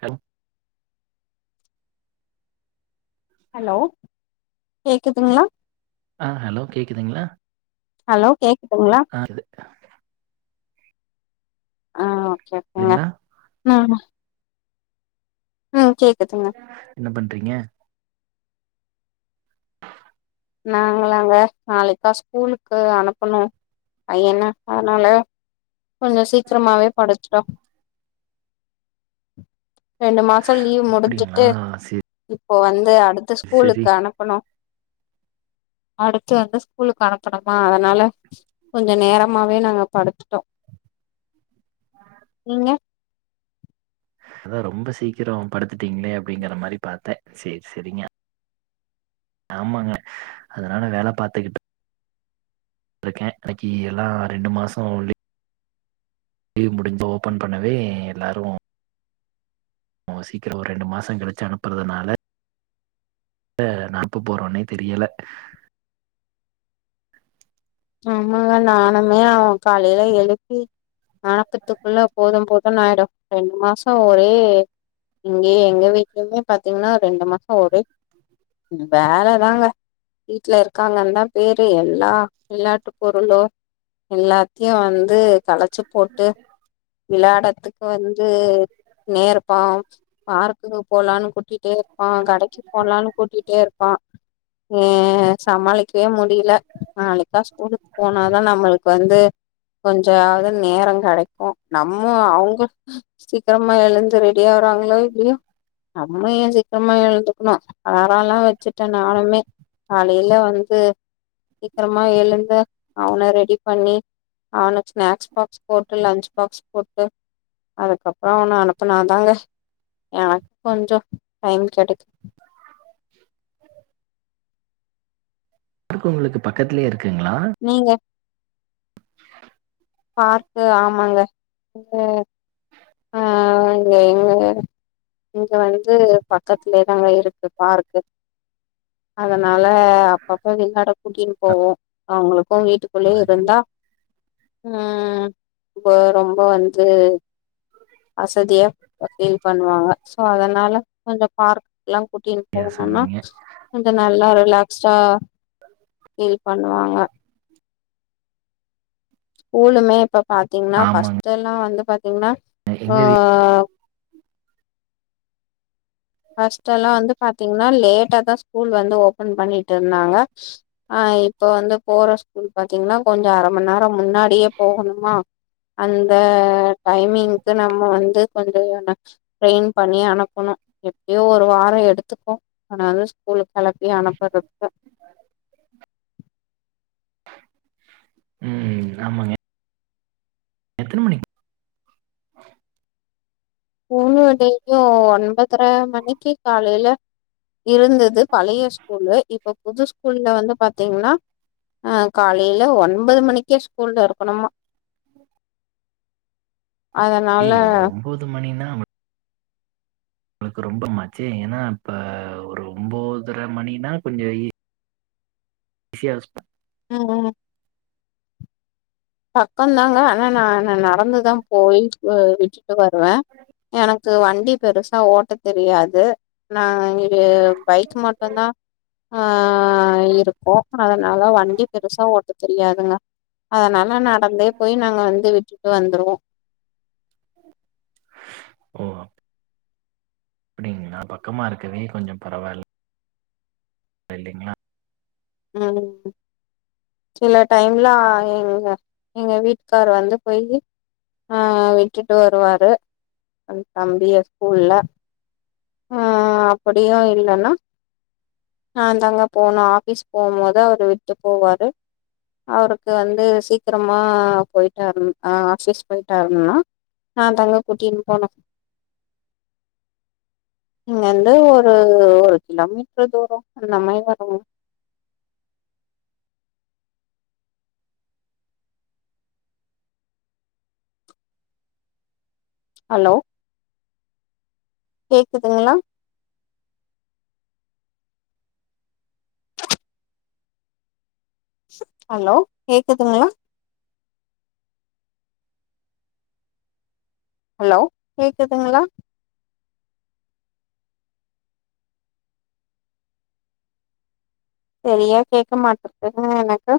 கன் hello கேக்குதுங்ளா ஆ hello கேக்குதுங்ளா ஹலோ கேக்குதுங்ளா ஆகுது ஆ ஓகே ஓகேங்க இதுங்களா ஆமா ம் கேக்குதுங்க என்ன பண்றீங்க நாங்களாங்க நாளைக்தா ஸ்கூலுக்கு அனுப்பனு பையன அதனால கொஞ்ச சீக்கரமாவே படுத்துட்டோ ரெண்டு மாசோ லீவ் அப்டிங்களா முடுஞ்சுட்டு சேரி இப்ப வந்து அடுத்து சேரி ஸ்கூலுக்கு அனுப்பனு அடுத்து வந்து ஸ்கூலுக்கு அனுப்பனுமா அதனால கொஞ்ச நேரமாவே நாங்க படுத்துட்டோ நீங்க அதா ரொம்ப சீக்கிரோ படுத்துட்டீங்ளே அப்டிங்கற மாரி பாத்தே சேர் செரிங்க ஆமாங்க அதனால வேல பாத்துகுட் ருக்கே கடக்கி எல்லா ரெண்டு மாசோ லீ லீவு முடுஞ்சு ஓபன் பண்ணவே எல்லாரு ஓ சீக்கிரோ ஒரு ரெண்டு மாசோ கழுச்சு அனுப்பறதுனால எந்த நாக்கு போறோனே தெரியல ஆமாங்க நானுமே அவ காலையில எழுப்பி அனக்கத்துக்குள்ள போது போதுனாயிடு ரெண்டு மாசோ ஒரே இங்கயே எங்க வீட்லயுமே பாத்தீங்ன்னா ரெண்டு மாசோ ஒரே வேலதாங்க வீட்ல இருக்காங்கன்தா பேரு எல்லா விளாட்டு பொருளு எல்லாத்தியு வந்து களச்சு போட்டு விளாடத்துக்கு வந்து நேரப்பா பார்க்குக்கு போலானு கூட் கூட்டிட்டே இருப்பா கடைக்கி போலானு கூட்டிட்டே இருப்பா எ சமாளிக்கவே முடில நாளைக்தா ஸ்கூலுக்கு போனாதா நம்மளுக்கு வந்து ந்து கொஞ்சாவது நேரோ கெடைக்கு நம்மோ அவுங்க சீக்கரமா எழுந்து ரெடியாறாங்ளோ இல்லயோ நம்ம ஏன் சீக்கரமா எழுந்துக்கணு காரால்லா வெச்சுட்ட நானுமே காலையில வந்து சீக்கிரம் மா எழுந்த அவன ரெடி பண்ணி அவுனுக் ஸ்நாக்ஸ் பாக்ஸ் போட்டு லன்ச் பாக்ஸ் போட்டு அதுக்கப்றோ அவன அனுப்புனாதாங்க எனக்கொஞ்சோ டைம் கெடைக்கி [unintelligible] ர்க் உங்களுக்கு பக்கத்துலயே இருக்குங்ளா நீங்க [unintelligible] பார்க்கு ஆமாங்க உ ஆ இங்க எங்கங்க இங்க வந்து பக்கத்துலேதாங்க இருக்கு பார்க்கு அதனால அப்பப்போ விஹான்னா கூட்டினு போவோ அவுங்களுக்கு வீட்டு குள்ளே இருந்தா ம் பொ ரொம்ப வந்து அசதியா பீல் பண்ணுவாங்க சோ அதனால கொஞ்சோ பார்க் ல்லா கூட்டினு சரியா போனுனா சொன்னீங்க கொஞ்சோ நல்லா ரிலாக்சா பீல் பண்ணுவாங்க ஸ்கூலுமே இப்ப பாத்தீங்ன்னா ஆமாங்க பஸ்டெல்லா வந்து பாத்தீங்ன்னா ஆ எங்க வீ பஸ்டெல்லா வந்து பாத்தீங்ன்னா லேட்டாதா ஸ்கூல் வந்து ஓபன் பண்ணிட்டுருந்தாங்க ஆ இப்ப வந்து போற ஸ்கூல் பாத்தீங்ன்னா கொஞ்சோ அர மணி நேரோ முன்னாடியே போகணுமா அந்த டைமிங்க்கு நம்ம வந்து கொஞ்சோ [unintelligible] ட்ரெயின் பண்ணி அனுப்பணு டியு ஒரு வாரோ எடுத்துக்கு அவன வந்து ஸ்கூலு கெளப்பி அனுப்பறதுக்கு ம் ஆமாங்க எத்தன மணிக் மூணு டெய்லியு ஒன்பதர மணிக்கி காலீல இருந்தது பழைய ஸ்கூலு இப்ப புது ஸ் ஸ்கூல்ல வந்து பாத்தீங்ன்னா ஆ காலைல ஒன்பது மணிக்கே ஸ்கூல்ல இருக்கணுமா [unintelligible] அதனால ஐய்ஐயோ ஒம்பொது மணினா உங்ளுக்கு ரொம்ப மச்சே ஏனா இப்ப ஒரு ஒம்போதர மணின்னா கொஞ்சோ இ ஷியா அஸ்ப ம் ம் பக்கோந்தாங்க ஆனா நா நடந்துதா போயி வி விட்டுட்டு வருவ எனக் து வண்டி பெருசா ஓட்ட தெரியாது நா [unintelligible] பைக் மட்டுந்தா ஆ இருக்கு அதனால வண்டி பெருசா ஓட்ட தெரியாதுங்க அதனால நா நடந்தே போய் நாங்க வந்து விட்டுட்டு வந்துருவோ ஓ அப்டிங்ளா பக்கமா இருக்கவே கொஞ்சம் பரவால இல்லைங்ளா ம் சில டைமெல்லா எங்க எங்க வீட்டுக்கார் வந்து போய் ஆ விட்டுட்டு வருவாரு அந் தம்பிய ஸ்கூல்ல ஆ அப்டியு இல்லனா நான்தாங்க போனு ஆஃபீஸ் போம்போது அவரு விட்டு போவாரு அவருக்கு வந்து சீக்கிரமா போயிட்டார் ஆஃபீஸ் போயிட்டார்னா நான்தாங்க கூட்டின் போனு இங்க இந்து ஒரு ஒரு கிலோமீட்டர் தூரோங்க நம்ம ஏன் வரனு ஹலோ கேக்குதுங்ளா ஹலோ கேக்குதுங்ளா ஹலோ கேக்குதுங்ளா செரியா கேக்க மாட்டுது எனக்கு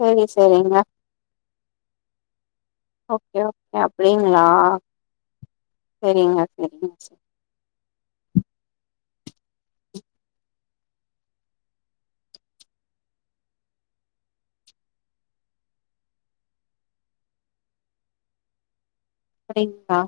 சேரி சேரிங்க ஓகே ஓகே அப்டிங்ளா சேரிங்க சேரிங்க அப்டிங்ளா